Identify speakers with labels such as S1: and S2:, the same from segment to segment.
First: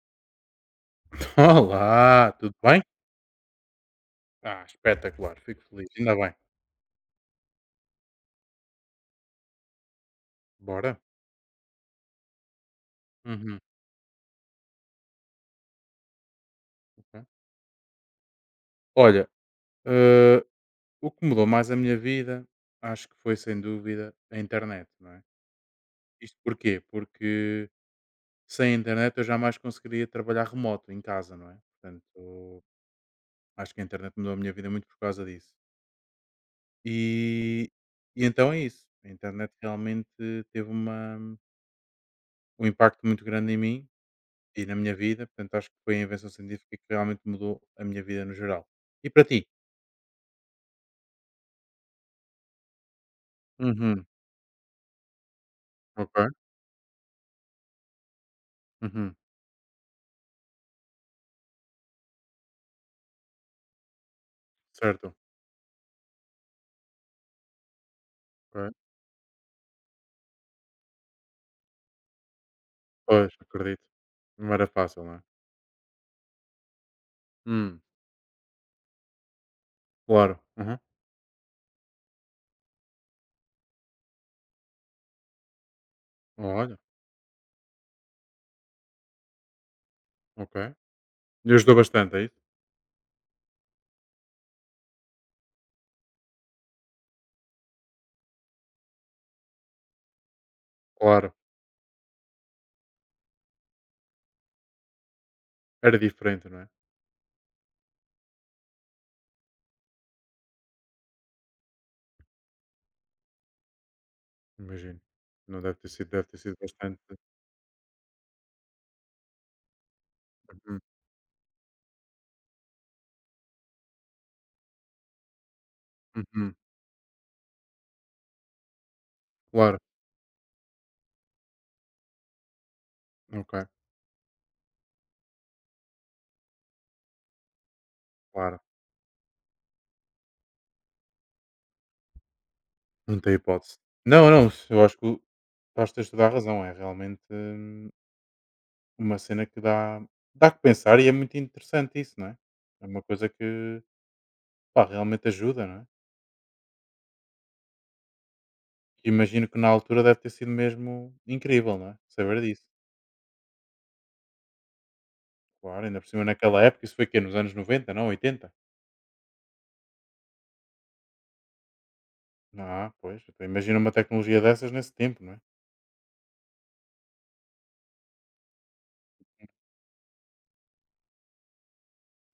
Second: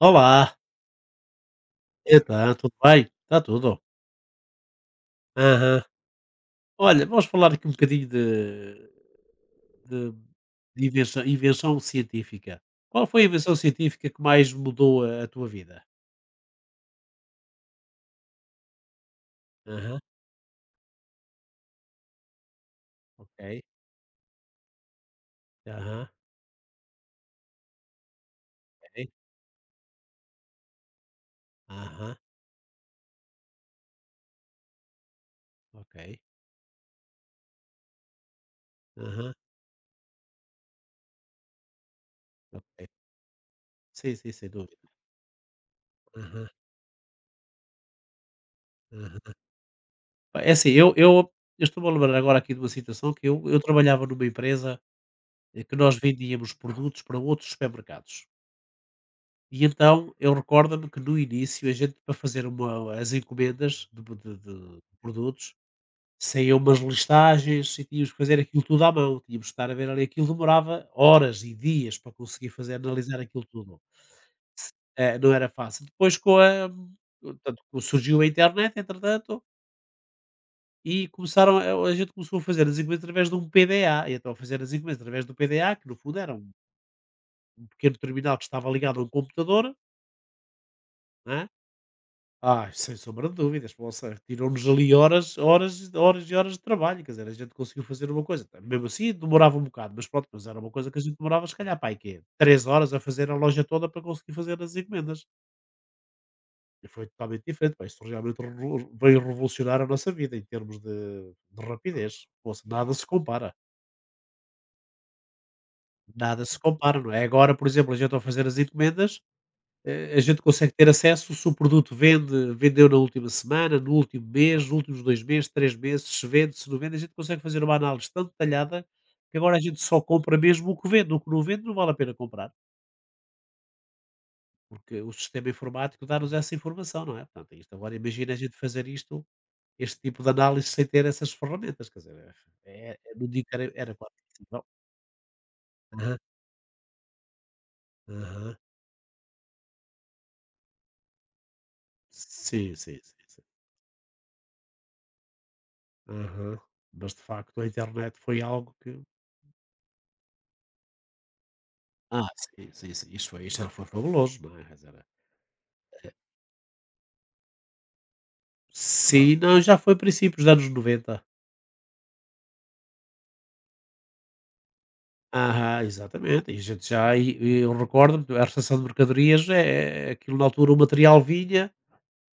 S1: Olá,
S2: Olá,
S1: então,
S2: tudo
S1: tudo
S2: bem?
S1: bem? Está tudo.
S2: Ah, espetacular, fico
S1: Aham.
S2: feliz, ainda bem.
S1: Olha, vamos falar aqui um bocadinho de- de
S2: Bora?
S1: invenção científica. Qual foi a invenção
S2: Uhum,
S1: científica que mais mudou a tua vida?
S2: ok. Olha,
S1: Aham,
S2: eh, o que mudou mais a minha vida, acho que foi
S1: ok.
S2: sem dúvida a internet, não é?
S1: Aham,
S2: Isto porquê? Porque sem a
S1: ok.
S2: internet eu jamais conseguiria trabalhar remoto em casa, não é?
S1: Aham,
S2: Portanto, acho que a internet mudou a minha vida muito por causa disso.
S1: ok.
S2: E, e então é isso. A
S1: Aham,
S2: internet realmente teve um
S1: ok.
S2: impacto muito grande em mim
S1: Sim, sim, sem
S2: e na
S1: dúvida.
S2: minha vida, portanto acho que foi a invenção
S1: Aham,
S2: científica que realmente mudou a minha vida no geral. E para
S1: aham.
S2: ti?
S1: Pá, é assim, eu estou a lembrar agora aqui de uma situação que eu trabalhava
S2: Uhum.
S1: numa empresa, que nós
S2: Ok.
S1: vendíamos produtos para outros supermercados.
S2: Uhum.
S1: E então eu recordo-me que no início a gente para fazer uma as encomendas de
S2: Certo.
S1: produtos, saíam umas listagens e tínhamos que fazer aquilo
S2: Ok.
S1: tudo à mão, tínhamos que estar a ver ali, aquilo demorava horas e dias para conseguir fazer analisar
S2: Pois,
S1: aquilo tudo.
S2: acredito. Não era fácil, não
S1: Eh,
S2: é?
S1: não era fácil. Depois com a portanto,
S2: Hum.
S1: surgiu a internet entretanto,
S2: Claro. Aham.
S1: e começaram a gente começou a fazer as encomendas através de um PDA, e então a fazer as encomendas através do PDA, que no fundo era um
S2: Olha,
S1: um pequeno terminal que estava ligado a um computador,
S2: ok.
S1: não é?
S2: Me ajudou bastante, é isso?
S1: Ah, sem sombra de dúvidas, pô, ou seja, tirou-nos ali horas, horas, horas e horas de trabalho, quer dizer, a gente conseguiu fazer uma coisa, tá, mesmo assim demorava um bocado, mas pronto, mas era uma coisa que a gente
S2: Claro.
S1: demorava, se calhar, pai aí quê? 3 horas a fazer a loja toda para conseguir fazer as encomendas,
S2: Era diferente, não é?
S1: e foi totalmente diferente, pá. Isso realmente veio revolucionar a nossa vida em termos de rapidez. Poxa, nada se compara,
S2: Imagino. Não deve ter sido, deve ter
S1: nada
S2: sido
S1: se compara,
S2: bastante.
S1: não é? Agora, por exemplo, a gente ao fazer as encomendas, a gente consegue
S2: Uhum.
S1: ter acesso se o produto vende, vendeu na última semana, no último mês, nos últimos 2 meses, 3 meses, se
S2: Uhum.
S1: vende, se não vende. A gente consegue fazer uma análise tão detalhada que agora a
S2: Claro.
S1: gente só compra mesmo o que vende, o que não vende não vale a pena comprar,
S2: Ok.
S1: porque o sistema informático dá-nos essa informação, não é? Portanto, isto agora, imagina a gente
S2: Claro.
S1: fazer isto, este tipo de análise sem ter essas ferramentas, quer dizer, é,
S2: Não
S1: não
S2: tem
S1: digo que era,
S2: hipótese.
S1: era quase
S2: Não, não,
S1: impossível.
S2: eu acho que estás a
S1: Aham,
S2: estudar a razão, é realmente.
S1: aham.
S2: Uma cena que dá que pensar e é muito interessante isso, não é?
S1: Sim,
S2: É
S1: sim,
S2: uma
S1: sim,
S2: coisa
S1: sim.
S2: que, pá, realmente ajuda, não é?
S1: Aham. Mas de facto a internet foi algo que...
S2: Que Imagino que na altura deve ter sido mesmo incrível, não é?
S1: Ah,
S2: Saber disso.
S1: sim, sim, sim. Isto foi isto era- foi fabuloso, não é? Quer dizer, claro.
S2: Claro, ainda por cima naquela época, isso foi quê? Nos anos noventa, não? Oitenta.
S1: Sim, não, já foi princípios dos anos 90.
S2: Ah, pois. Então imagina uma tecnologia dessas nesse tempo, não é?
S1: Ah, exatamente. E a gente já e eu recordo-me, a recepção de mercadorias, é, aquilo na altura o material vinha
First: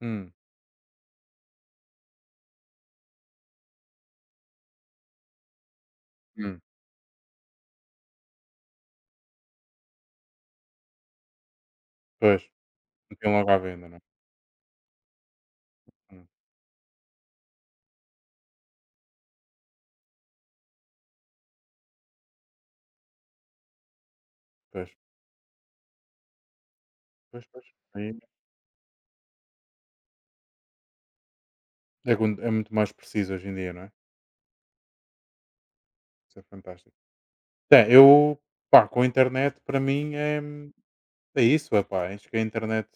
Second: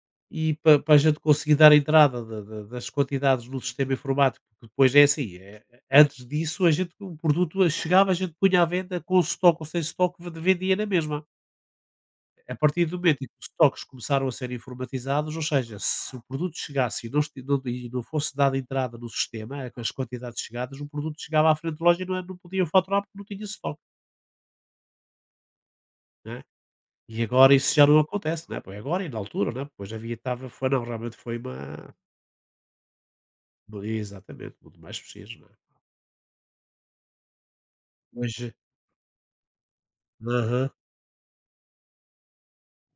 S2: Hum,
S1: e para a gente conseguir dar entrada da da das quantidades no sistema informático, porque depois é assim. Antes
S2: hum,
S1: disso a gente o produto chegava, a gente punha à venda com stock ou sem stock, ve vendia na mesma.
S2: pois.
S1: A partir do momento em
S2: Metiam
S1: que os
S2: logo à
S1: estoques
S2: venda, não é?
S1: começaram a ser informatizados, ou seja, se o
S2: Hum,
S1: produto chegasse e não fosse dada entrada no sistema, com as quantidades chegadas, o produto chegava à frente da loja e não podia faturar porque não tinha estoque.
S2: pois,
S1: Né? E
S2: pois,
S1: agora
S2: pois.
S1: isso já não
S2: Aí
S1: acontece, né? Pois agora e na altura, né, pois havia, estava, foi, não, realmente foi uma.
S2: é muito mais preciso hoje em dia, não é?
S1: Exatamente, muito mais preciso. Né?
S2: Isso é fantástico. É, eu,
S1: Hoje,
S2: pá, com a internet, para mim é,
S1: aham,
S2: é isso, é pá. Acho que a internet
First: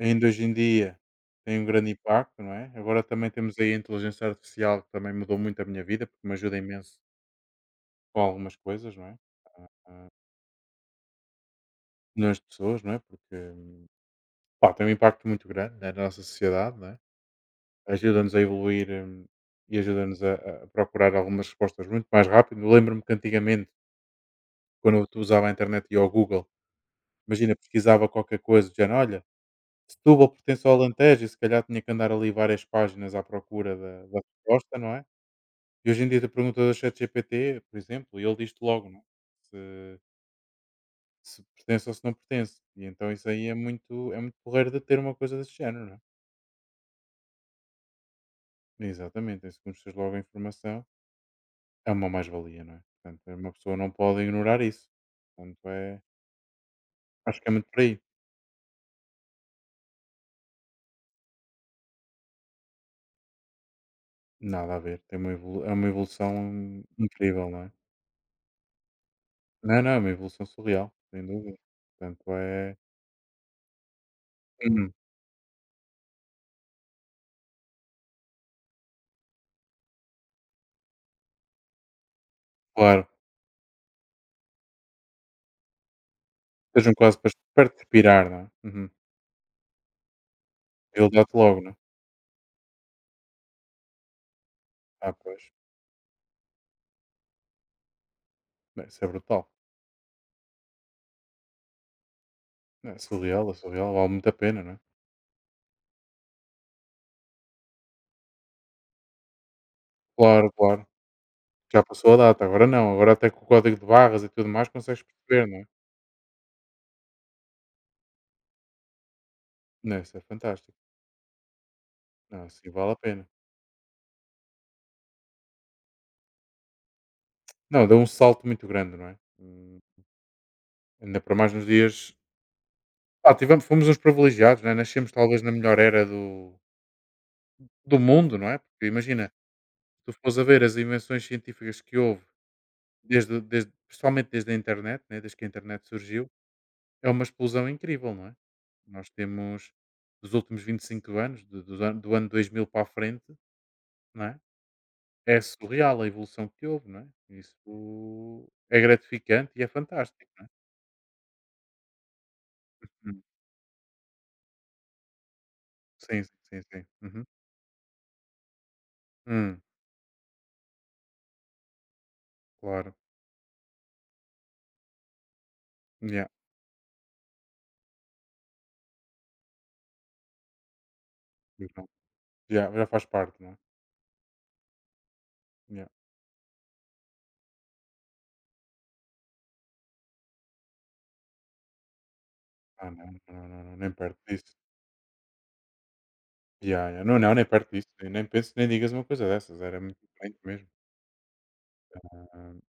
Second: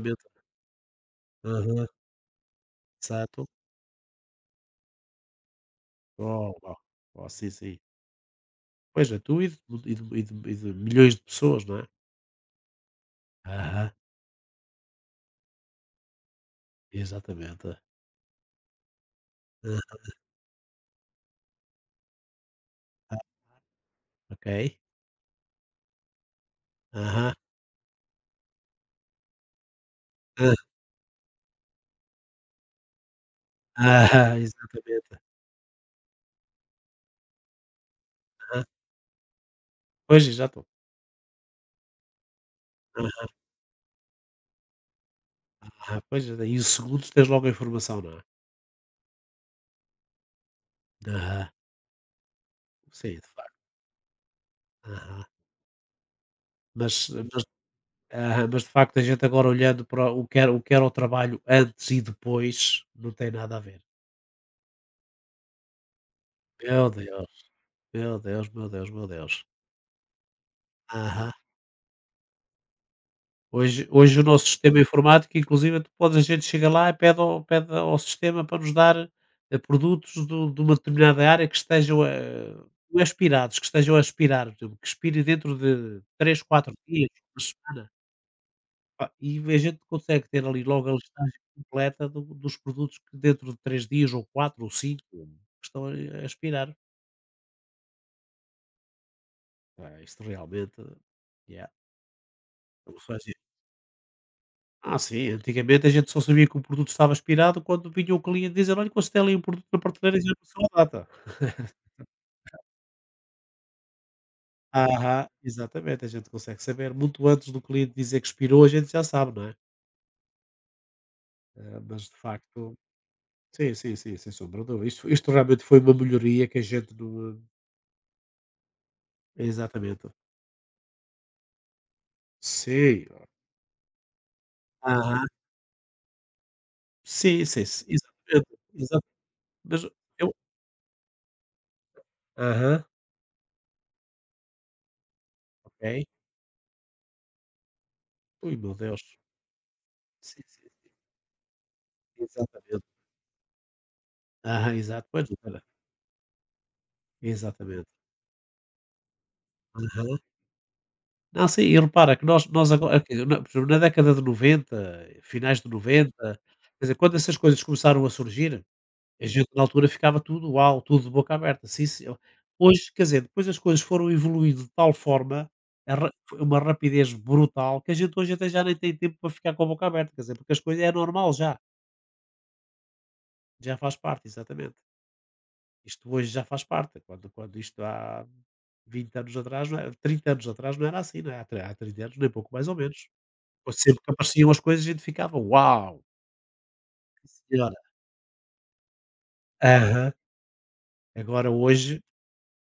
S2: ainda hoje em dia tem um
S1: aham,
S2: grande impacto, não é? Agora também
S1: exato.
S2: temos aí a inteligência artificial que também mudou muito a minha vida, porque me
S1: Oh,
S2: ajuda
S1: oh,
S2: imenso
S1: oh, sim, sim.
S2: com algumas coisas, não
S1: Pois
S2: é?
S1: é, tu e de,
S2: Ah,
S1: e
S2: ah,
S1: de- e de- e de milhões de pessoas, não é?
S2: milhões de pessoas, não é? Porque
S1: Aham,
S2: pá, tem um impacto muito grande né, na nossa sociedade, não é?
S1: exatamente.
S2: Ajuda-nos a evoluir, e
S1: Aham,
S2: ajuda-nos a procurar algumas respostas muito mais rápido. Eu lembro-me que antigamente,
S1: ok.
S2: quando eu usava a internet e ao Google,
S1: Aham.
S2: imagina, pesquisava qualquer coisa, do género, olha, Setúbal
S1: Hã.
S2: pertence ao Alentejo e se calhar tinha que andar ali várias páginas à procura da
S1: Aham,
S2: resposta, não é?
S1: exatamente.
S2: E hoje em dia tu perguntas ao ChatGPT, por exemplo, e ele diz-te
S1: Aham.
S2: logo, não é? Se,
S1: Pois, exato.
S2: se pertence ou se não pertence. E então isso
S1: Aham,
S2: aí é muito porreiro de ter uma coisa desse género, não é?
S1: aham. Pois, e os segundos tens logo a informação, não é?
S2: Exatamente, se conheces logo a informação,
S1: Aham.
S2: é uma mais-valia, não é?
S1: Sim, de
S2: Portanto, é uma
S1: facto.
S2: pessoa não pode ignorar isso.
S1: Aham.
S2: Portanto, é,
S1: Mas
S2: acho
S1: mas
S2: que é muito por aí.
S1: aham, mas de facto a gente agora olhando para o que era o trabalho antes e depois, não tem nada a ver.
S2: Nada a ver, tem uma evolu- é uma evolução
S1: Meu Deus,
S2: incrível, não é?
S1: meu Deus, meu Deus, meu Deus.
S2: Não, não, é uma evolução surreal, sem
S1: Aham.
S2: dúvida. Portanto, é.
S1: Hoje o nosso sistema
S2: Uhum,
S1: informático, inclusive, tu podes a gente chega lá e pede ao sistema para nos dar, produtos do, de uma determinada área, que estejam, não é
S2: claro,
S1: expirados, que estejam a expirar, por exemplo, que expire dentro de 3, 4
S2: estejam
S1: dias,
S2: quase para
S1: uma
S2: perto de
S1: semana,
S2: pirar, não é? Uhum.
S1: pá, e a gente consegue ter ali logo a
S2: Ele dá-te
S1: listagem
S2: logo, não é?
S1: completa do dos produtos que dentro de 3 dias ou 4 ou cinco
S2: Ah, pois.
S1: que estão a expirar.
S2: Não, isso é brutal.
S1: Pá, isto realmente, yeah,
S2: Não,
S1: não
S2: é
S1: faz...
S2: surreal, é surreal, vale muito a pena, não é?
S1: Ah, sim, antigamente a gente só sabia que o produto estava expirado quando vinha o cliente dizer: "Olha, consultei ali um produto na prateleira e já
S2: Claro,
S1: passou a
S2: claro.
S1: data".
S2: Já passou a data, agora não, agora até com o código de barras e tudo mais consegues
S1: Aham,
S2: perceber, não é?
S1: exatamente, a gente consegue saber muito antes do cliente dizer que expirou, a gente já sabe, não é?
S2: Não, isso é fantástico.
S1: Ah, mas de
S2: Não, assim
S1: facto
S2: vale a pena.
S1: sim, sim, sim, sem sombra de dúvida. Isto realmente foi uma melhoria que a gente não...
S2: Não, deu um salto muito grande, não é?
S1: Eh,
S2: Hum.
S1: exatamente.
S2: Ainda para mais nos dias.
S1: Sim.
S2: Ah, tivemos, fomos uns privilegiados, não é? Nascemos
S1: Aham.
S2: talvez na melhor era do,
S1: Sim, sim, sim,
S2: do mundo,
S1: exatamente,
S2: não é? Porque
S1: exato.
S2: imagina,
S1: Mas
S2: tu
S1: eu,
S2: fores a ver as invenções científicas que houve,
S1: aham,
S2: principalmente desde a internet, né? Desde que a internet
S1: ok.
S2: surgiu, é uma explosão incrível, não é?
S1: Ui, meu Deus.
S2: Nós temos dos
S1: Sim,
S2: últimos
S1: sim,
S2: 25 anos, ano 2000 para
S1: exatamente.
S2: a frente, não é?
S1: Aham, exato. Pois,
S2: É
S1: olha,
S2: surreal a evolução que houve, não é?
S1: exatamente.
S2: Isso é gratificante e é
S1: Aham.
S2: fantástico, não é?
S1: Não, sim, e repara que nós agora aqui
S2: Hum.
S1: na por exemplo, na década de noventa, finais de
S2: Sim, sim,
S1: noventa,
S2: sim.
S1: quer
S2: Sim.
S1: dizer, quando
S2: Uhum.
S1: essas coisas começaram a surgir, a gente
S2: Hum,
S1: na altura ficava tudo: "Uau!", tudo de boca aberta, sim senhor. Hoje,
S2: claro.
S1: quer dizer, depois as coisas foram evoluindo de tal forma, a ra
S2: Yeah,
S1: foi uma rapidez brutal, que a gente hoje até já nem tem tempo para ficar com a boca aberta, quer dizer, porque as coisas é normal já,
S2: pois não. Já já faz parte, não é?
S1: já faz parte, exatamente.
S2: Yeah.
S1: Isto hoje já faz parte, quando isto há 20 anos atrás não era, 30 anos atrás não era assim, não é, há 30 anos nem pouco, mais ou
S2: Ah,
S1: menos.
S2: não, não, não,
S1: Pois,
S2: não, nem
S1: sempre que
S2: perto
S1: apareciam
S2: disso.
S1: as coisas a gente ficava: "Uau,
S2: Yeah, yeah. Não, não,
S1: sim
S2: nem perto
S1: senhora".
S2: disso. Eu nem penso, nem digas uma coisa dessas. Era muito
S1: Aham.
S2: diferente mesmo.
S1: Agora hoje,
S2: Ah,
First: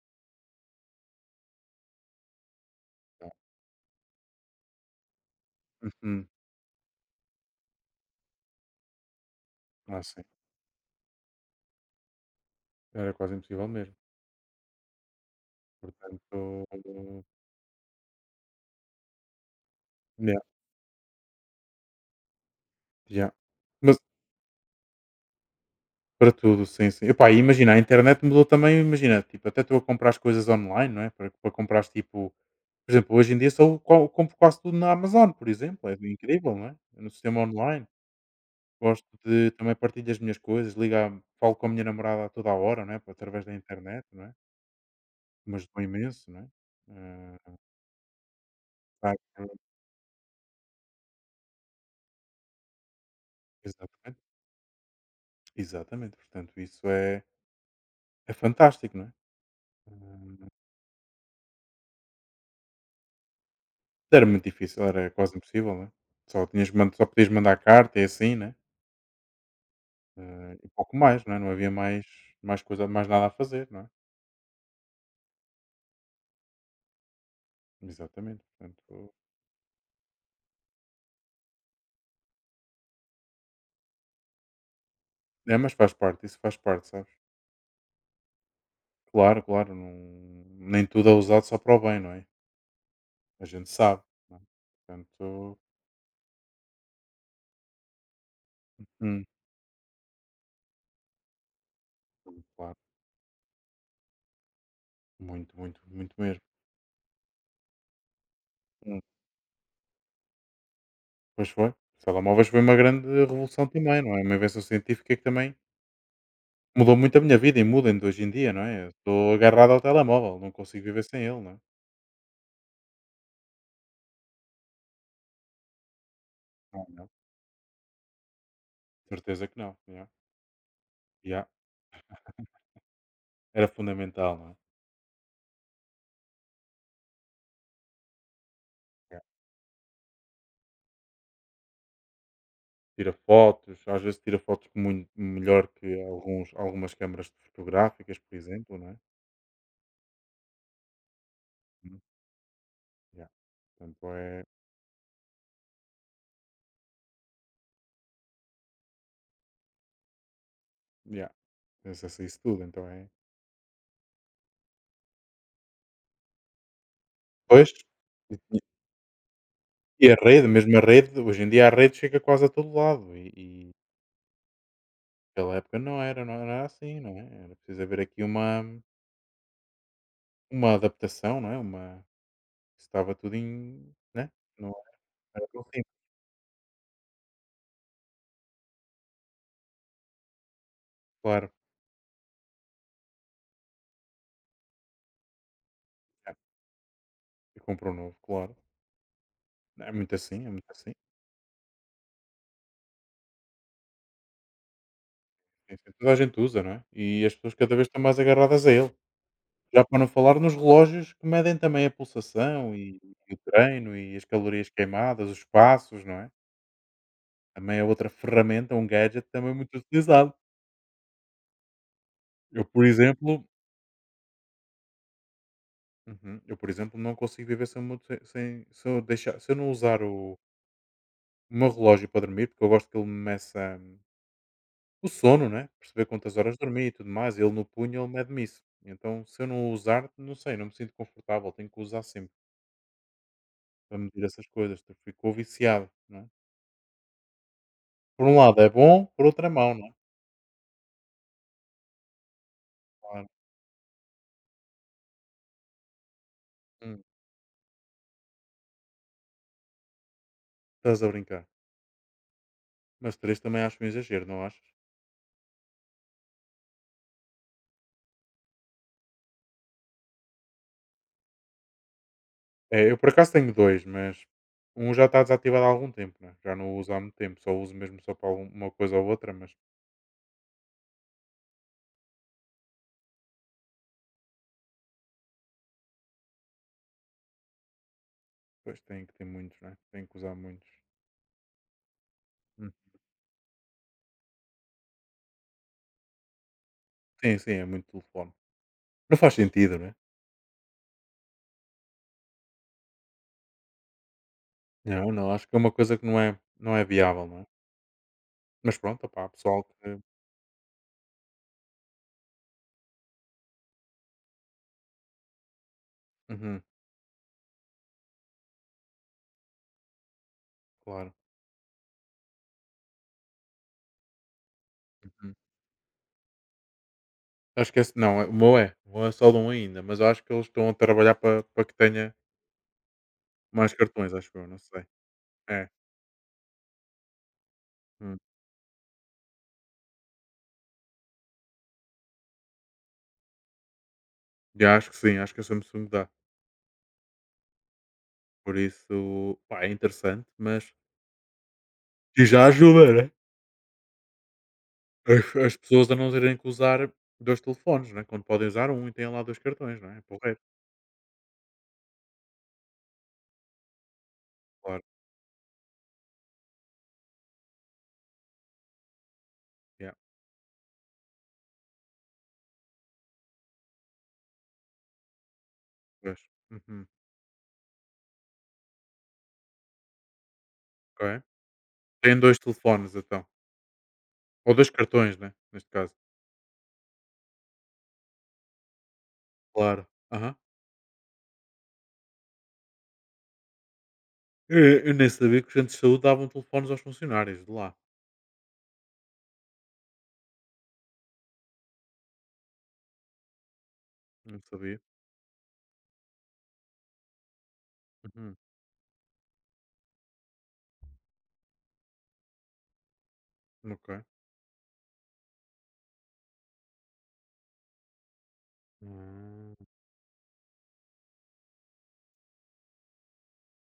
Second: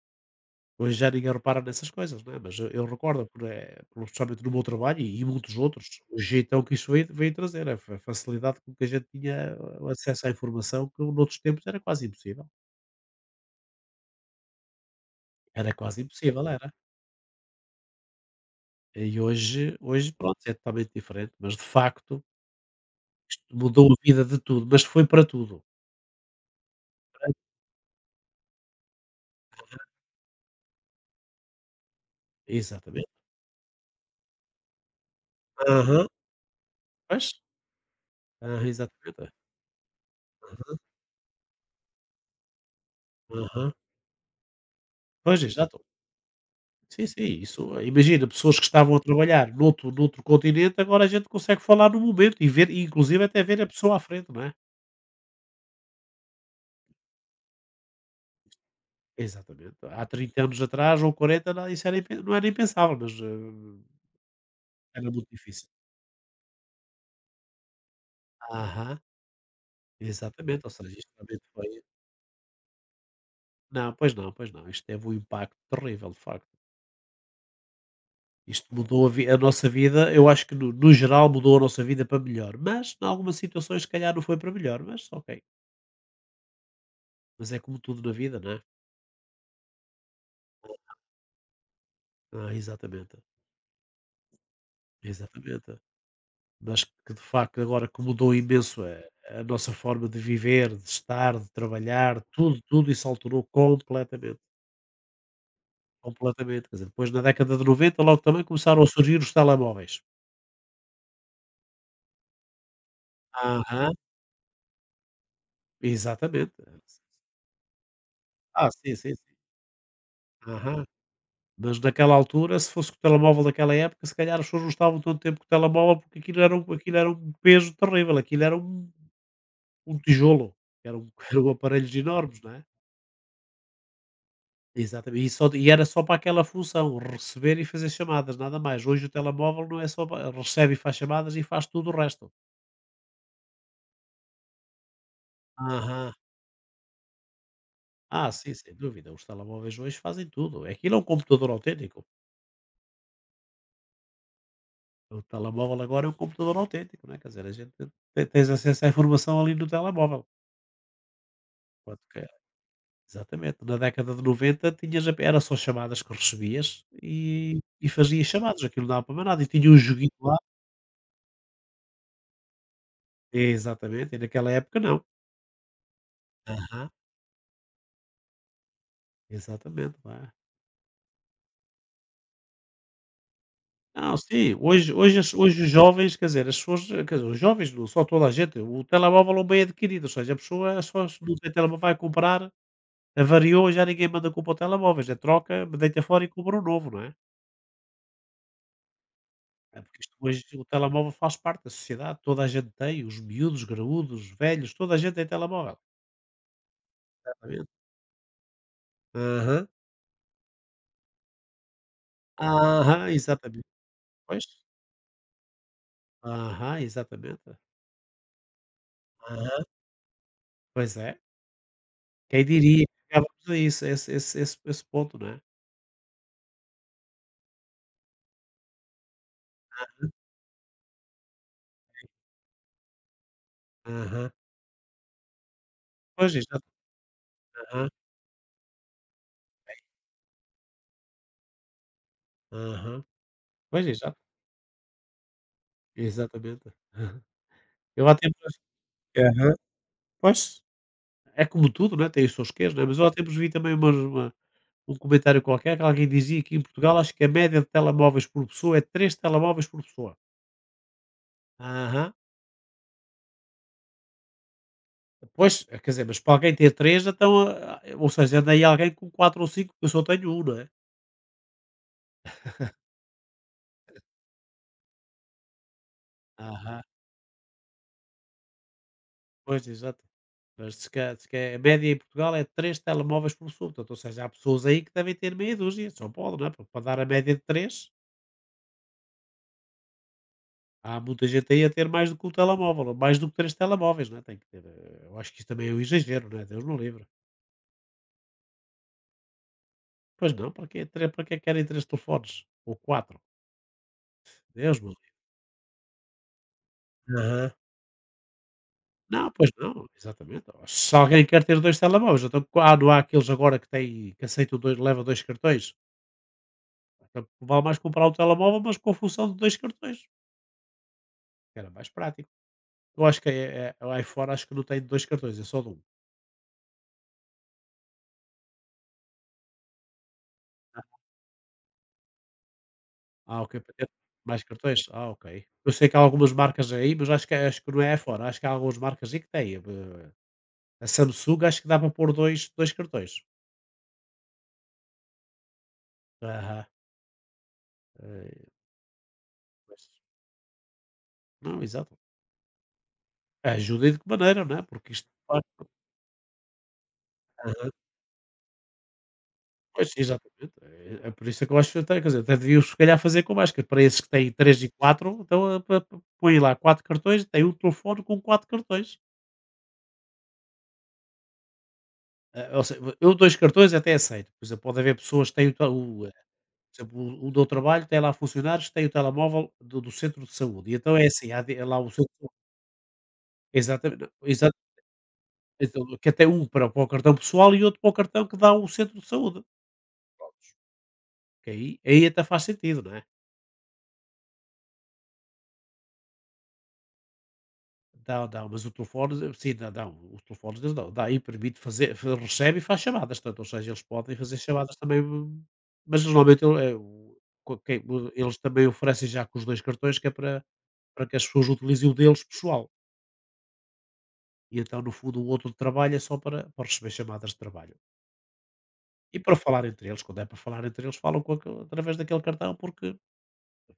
S1: já ninguém repara nessas coisas, não é, mas eu recordo
S2: tá.
S1: pelo, especialmente no meu trabalho e muitos outros, o
S2: Uhum.
S1: jeitão que isso veio trazer, a fa facilidade com que a gente tinha, o
S2: Ah, sim.
S1: acesso à informação que noutros tempos era quase impossível.
S2: Era quase impossível mesmo.
S1: Era quase
S2: Portanto,
S1: impossível era. E hoje, pronto,
S2: ya,
S1: é totalmente diferente, mas de facto
S2: ya.
S1: isto mudou a
S2: Mas
S1: vida de tudo, mas foi para tudo.
S2: para tudo, sim, sim. Epá, e imagina, a internet mudou também, imagina, tipo, até tu a comprar as coisas online, não é? Para, para comprar, tipo, por
S1: Exatamente.
S2: exemplo, hoje em dia só co- compro quase tudo na Amazon, por exemplo. É
S1: Aham.
S2: incrível, não é? É no
S1: Pois.
S2: sistema online.
S1: Aham,
S2: Gosto
S1: exatamente.
S2: de também partilho as minhas coisas,
S1: Aham,
S2: liga, falo com a minha namorada a toda a hora, não é? Através da
S1: aham.
S2: internet, não é?
S1: Pois,
S2: Mas
S1: exato.
S2: ajudou imenso, não é?
S1: Sim, sim, isso, imagina pessoas que estavam a
S2: Ah, tá,
S1: trabalhar noutro continente, agora a gente consegue falar no momento e ver, e inclusive até ver a pessoa à
S2: exatamente.
S1: frente, não é?
S2: Exatamente. Portanto, isso é, é fantástico, não é?
S1: Exatamente. Há 30
S2: Ah,
S1: anos atrás ou quarenta, não, isso era impen não era impensável, mas,
S2: era muito difícil,
S1: era
S2: era
S1: muito
S2: quase
S1: difícil.
S2: impossível, né? Só podias mandar carta e assim, né?
S1: Aham,
S2: Eh,
S1: exatamente,
S2: e
S1: ou
S2: pouco
S1: seja, isto
S2: mais, não é?
S1: realmente
S2: Não havia
S1: foi...
S2: mais coisa mais nada a fazer, não é?
S1: Não, pois não, pois não, isto teve um impacto terrível, de facto.
S2: Exatamente,
S1: Isto mudou a
S2: portanto
S1: vi a nossa vida. Eu acho que no geral mudou a nossa vida para melhor, mas em algumas situações se calhar não foi para melhor, mas ok,
S2: é, mas faz parte, isso faz parte, sabes?
S1: mas é como tudo na vida, não é?
S2: Claro, claro, não nem tudo é usado só para o bem, não é?
S1: Ah, exatamente.
S2: A gente sabe, não é? Portanto,
S1: Exatamente. Mas que de facto agora que mudou imenso
S2: hum,
S1: a nossa forma de viver, de estar, de trabalhar, tudo,
S2: claro,
S1: tudo isso alterou completamente.
S2: muito, muito, muito mesmo.
S1: Completamente. Quer dizer, depois na década de 90 logo também começaram a
S2: Hum,
S1: surgir os telemóveis.
S2: pois foi. Os telemóveis foi uma grande revolução
S1: Aham.
S2: também, não é? Uma invenção científica que também
S1: Exatamente.
S2: mudou muito a minha vida e muda ainda hoje em dia, não
S1: Ah,
S2: é? Eu
S1: sim, sim,
S2: estou
S1: sim.
S2: agarrado ao telemóvel, não
S1: Aham.
S2: consigo viver sem ele, não é?
S1: Mas naquela altura, se fosse com o telemóvel daquela época, se calhar as pessoas não estavam tanto tempo com o telemóvel porque aquilo era um,
S2: Não, não,
S1: peso terrível, aquilo era um,
S2: certeza que não.
S1: um
S2: Yeah,
S1: tijolo, eram,
S2: yeah.
S1: eram aparelhos enormes, não é?
S2: Era fundamental, não é?
S1: Exatamente, e era só para aquela função, receber e fazer chamadas, nada mais. Hoje o
S2: Yeah.
S1: telemóvel não é só pa recebe e faz chamadas e faz tudo o resto.
S2: Tira fotos, às vezes tira fotos muito melhor que
S1: Aham.
S2: alguns, algumas câmaras fotográficas,
S1: Ah,
S2: por
S1: sim, sem
S2: exemplo, não é?
S1: dúvida, os telemóveis hoje fazem tudo. Aquilo é um computador
S2: Uhum.
S1: autêntico.
S2: Yeah. Portanto, é.
S1: O telemóvel agora é um computador autêntico, né, quer dizer, a gente te tens acesso à informação ali no telemóvel.
S2: Yeah. Tens
S1: Enquanto que
S2: acesso a
S1: é?
S2: isso tudo, então é.
S1: Exatamente, na década de 90 tinhas, ape era só chamadas que recebias e
S2: Pois,
S1: e fazias
S2: e
S1: chamadas, aquilo não dava para mais nada e tinha um
S2: e
S1: joguinho
S2: a
S1: lá,
S2: rede, mesmo a rede, hoje em dia a rede chega quase a todo lado e
S1: exatamente, e naquela época não.
S2: naquela época não era, não era
S1: Aham.
S2: assim, não é? Era preciso haver aqui uma.
S1: Exatamente, não é?
S2: Uma adaptação, não é? Uma estava tudo em
S1: Não,
S2: né?
S1: sim,
S2: Não
S1: hoje,
S2: era
S1: hoje as hoje
S2: aquele
S1: os
S2: ritmo,
S1: jovens, quer dizer, as pessoas, quer dizer, os jovens não, só, toda a gente, o telemóvel é um bem adquirido, ou seja, a pessoa, é só, se não tem
S2: claro.
S1: telemóvel vai comprar, avariou, já ninguém manda comprar o telemóvel, já troca, deita fora e
S2: É,
S1: compra um novo, não é?
S2: e comprou um novo, claro.
S1: É
S2: É
S1: porque isto
S2: muito
S1: hoje
S2: assim, é
S1: o
S2: muito assim.
S1: telemóvel faz parte da sociedade, toda a gente tem, os miúdos, graúdos, velhos, toda a gente tem
S2: Sim,
S1: telemóvel.
S2: sim. Toda a gente usa, não é? E as pessoas
S1: Exatamente.
S2: cada vez estão mais agarradas a ele.
S1: Aham.
S2: Já para não falar nos relógios que medem também a pulsação
S1: Aham,
S2: e o
S1: exatamente.
S2: treino e as
S1: Pois.
S2: calorias queimadas, os passos, não é?
S1: Aham, exatamente.
S2: Também é outra ferramenta, um gadget também
S1: Aham.
S2: muito utilizado.
S1: Pois é. Quem
S2: Eu, por
S1: diria que
S2: exemplo,
S1: chegávamos a isso, a esse ponto, não é?
S2: uhum, eu, por exemplo, não consigo viver sem, se eu deixar, se eu não usar o meu relógio para dormir, porque eu gosto que ele me meça,
S1: Aham.
S2: o sono, né? Perceber
S1: Pois,
S2: quantas horas
S1: exato.
S2: dormi e tudo mais. Ele no
S1: Aham,
S2: punho, ele mede-me isso. Então, se eu não usar, não sei, não me sinto confortável. Tenho que usar sempre
S1: aham. Pois,
S2: para
S1: exato.
S2: medir essas coisas. Tu ficou viciado, não é?
S1: Exatamente. Aham. Eu há
S2: Por um
S1: tempos,
S2: lado é bom, por outro é
S1: aham.
S2: mau, não é?
S1: Pois, é como tudo, não é, tem os seus quês, não é, mas eu há
S2: Claro.
S1: tempos vi também umas uma um comentário qualquer que alguém dizia que em Portugal
S2: Hum,
S1: acho que a média de telemóveis por pessoa é 3 telemóveis por pessoa.
S2: Estás a brincar.
S1: Aham.
S2: Mas três também acho um exagero, não achas?
S1: Pois, quer dizer, mas para alguém ter 3 então, ou seja, anda aí alguém com 4 ou 5 porque eu só tenho 1, não é?
S2: É, eu por acaso tenho dois, mas um já está desativado há algum tempo, né? Já não o
S1: Aham.
S2: uso há muito tempo. Só uso mesmo só para algum- uma coisa ou outra, mas
S1: Pois, exato. Mas se ca a média em Portugal é 3 telemóveis por súbdito, ou seja, há pessoas aí que devem ter meia dúzia, só pode, não é? Porque para dar a média de 3
S2: depois tem que ter muitos, né? Tem que usar muitos.
S1: há muita gente aí a ter mais do que 1
S2: Hum.
S1: telemóvel, ou mais do que 3 telemóveis, não é? Tem que ter, eu acho que isso também é um exagero, não é? Deus não livre.
S2: Sim, sim, é muito telefone. Não faz sentido, né?
S1: Pois não, para quê tre para que querem três telefones? Ou quatro? Deus me livre.
S2: Não, não, acho que é uma coisa que não é, não é viável, não é?
S1: Aham.
S2: Mas pronto,
S1: Não,
S2: opá,
S1: pois
S2: pessoal
S1: não,
S2: que.
S1: exatamente. Oh, se alguém quer ter 2 telemóveis, então qua não há aqueles agora que têm que aceitam 2 leva 2 cartões?
S2: Uhum,
S1: Então vale mais comprar um telemóvel, mas com a função de 2 cartões,
S2: claro.
S1: que era mais prático. Eu acho que é lá fora acho que não tem 2
S2: Uhum.
S1: cartões, é só de 1.
S2: Acho que esse, não, é- o meu é. O meu é só de um ainda, mas eu acho que eles estão a trabalhar para que tenha
S1: Ah, ok, para
S2: mais
S1: ter
S2: cartões, acho
S1: mais
S2: eu, não sei.
S1: cartões? Ah, ok.
S2: É.
S1: Eu sei que há algumas marcas aí, mas acho que é, acho que não é aí
S2: Hum.
S1: fora, acho que há algumas marcas aí que têm. A Samsung acho que dá para pôr dois cartões.
S2: Já acho que sim, acho que a Samsung dá.
S1: Aham. Eh,
S2: Por isso, pá, é
S1: pois.
S2: interessante, mas.
S1: Não, exato.
S2: E já ajuda, né?
S1: Ajuda e de que maneira, não é? Porque isto
S2: As,
S1: claro.
S2: as pessoas a não terem que usar dois
S1: Aham,
S2: telefones, né? Quando podem usar um e têm lá dois cartões, não
S1: pois,
S2: é? É porreiro,
S1: exatamente. É por isso é que eu acho que até quer dizer, até deviam se calhar fazer com mais, que para esses que têm 3 e
S2: claro.
S1: 4 então, eh, p p põe lá 4 cartões, tem um telefone com 4 cartões.
S2: Yeah,
S1: Ah, ou se eu 2 cartões até aceito, por exemplo, pode haver pessoas que têm o ta o, eh,
S2: pois.
S1: por
S2: Uhum,
S1: exemplo, o onde eu trabalho tem lá funcionários que têm o telemóvel do centro de saúde, e então é
S2: ok.
S1: assim, há de é lá o centro
S2: Têm
S1: de
S2: dois
S1: saúde.
S2: telefones, então.
S1: Exatamente, não,
S2: Ou
S1: exato,
S2: 2 cartões, né, neste
S1: então
S2: caso.
S1: que até um para o cartão pessoal e outro para o cartão que dá o centro de saúde.
S2: Claro. Aham.
S1: Que aí até faz sentido, não é?
S2: Eu eu nem sabia que os centros de saúde davam telefones aos funcionários de lá.
S1: Dá dá, mas o telefone, sim, dá dá, os telefones deles dão, dá e permite fazer fa recebe e faz chamadas, tanto ou seja, eles podem fazer
S2: Não
S1: chamadas
S2: sabia.
S1: também, mas normalmente eu, o co quem o-
S2: Uhum.
S1: eles também oferecem já com os 2 cartões que é para que as pessoas utilizem o deles pessoal.
S2: Ok.
S1: E então, no fundo, o outro trabalha só para receber chamadas de trabalho. E para
S2: Hum.
S1: falar entre eles, quando é para falar entre eles, falam com aquele- através daquele cartão porque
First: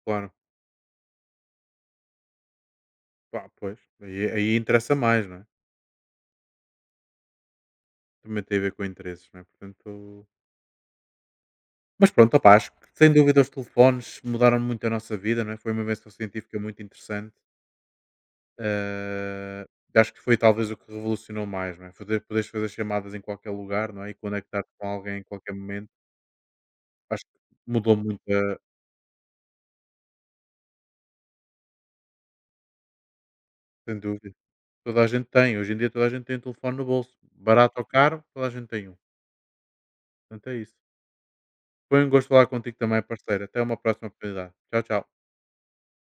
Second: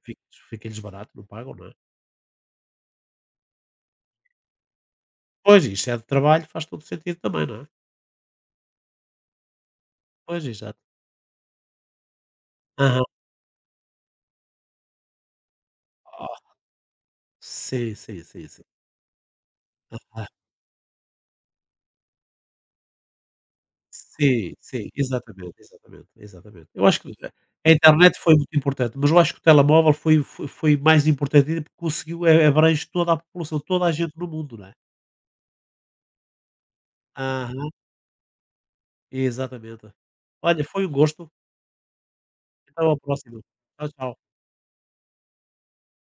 S1: fica-
S2: Claro.
S1: fica-lhes barato, não pagam, não é?
S2: Pá, pois, aí interessa mais, não é?
S1: Pois, isso é de trabalho, faz todo sentido também, não é?
S2: Também tem a ver com interesses, não é? Portanto
S1: Pois, exato.
S2: mas pronto, opá, acho que
S1: Aham.
S2: sem dúvida os telefones mudaram muito a nossa vida, não é? Foi uma invenção
S1: Ah,
S2: científica muito interessante.
S1: sim, sim, sim, sim.
S2: Hã, acho que
S1: Aham.
S2: foi talvez o que revolucionou mais, não é? Fazer poderes fazer chamadas em qualquer lugar, não é? E
S1: Sim,
S2: conectar-te com
S1: sim,
S2: alguém em qualquer
S1: exatamente,
S2: momento.
S1: exatamente, exatamente. Eu acho que
S2: Acho que
S1: a
S2: mudou
S1: internet
S2: muito.
S1: foi muito importante, mas eu acho que o telemóvel foi, foi mais importante ainda porque conseguiu, abrange toda a população, toda a
S2: Sem
S1: gente no
S2: dúvida.
S1: mundo, não é?
S2: Toda a gente tem. Hoje em dia toda a gente tem um telefone no bolso.
S1: Aham.
S2: Barato ou caro, toda a gente tem um.
S1: Exatamente.
S2: Portanto é
S1: Olha,
S2: isso.
S1: foi um gosto.
S2: Foi um gosto falar contigo
S1: Até uma
S2: também,
S1: próxima.
S2: parceiro. Até uma
S1: Tchau,
S2: próxima
S1: tchau.
S2: oportunidade. Tchau, tchau.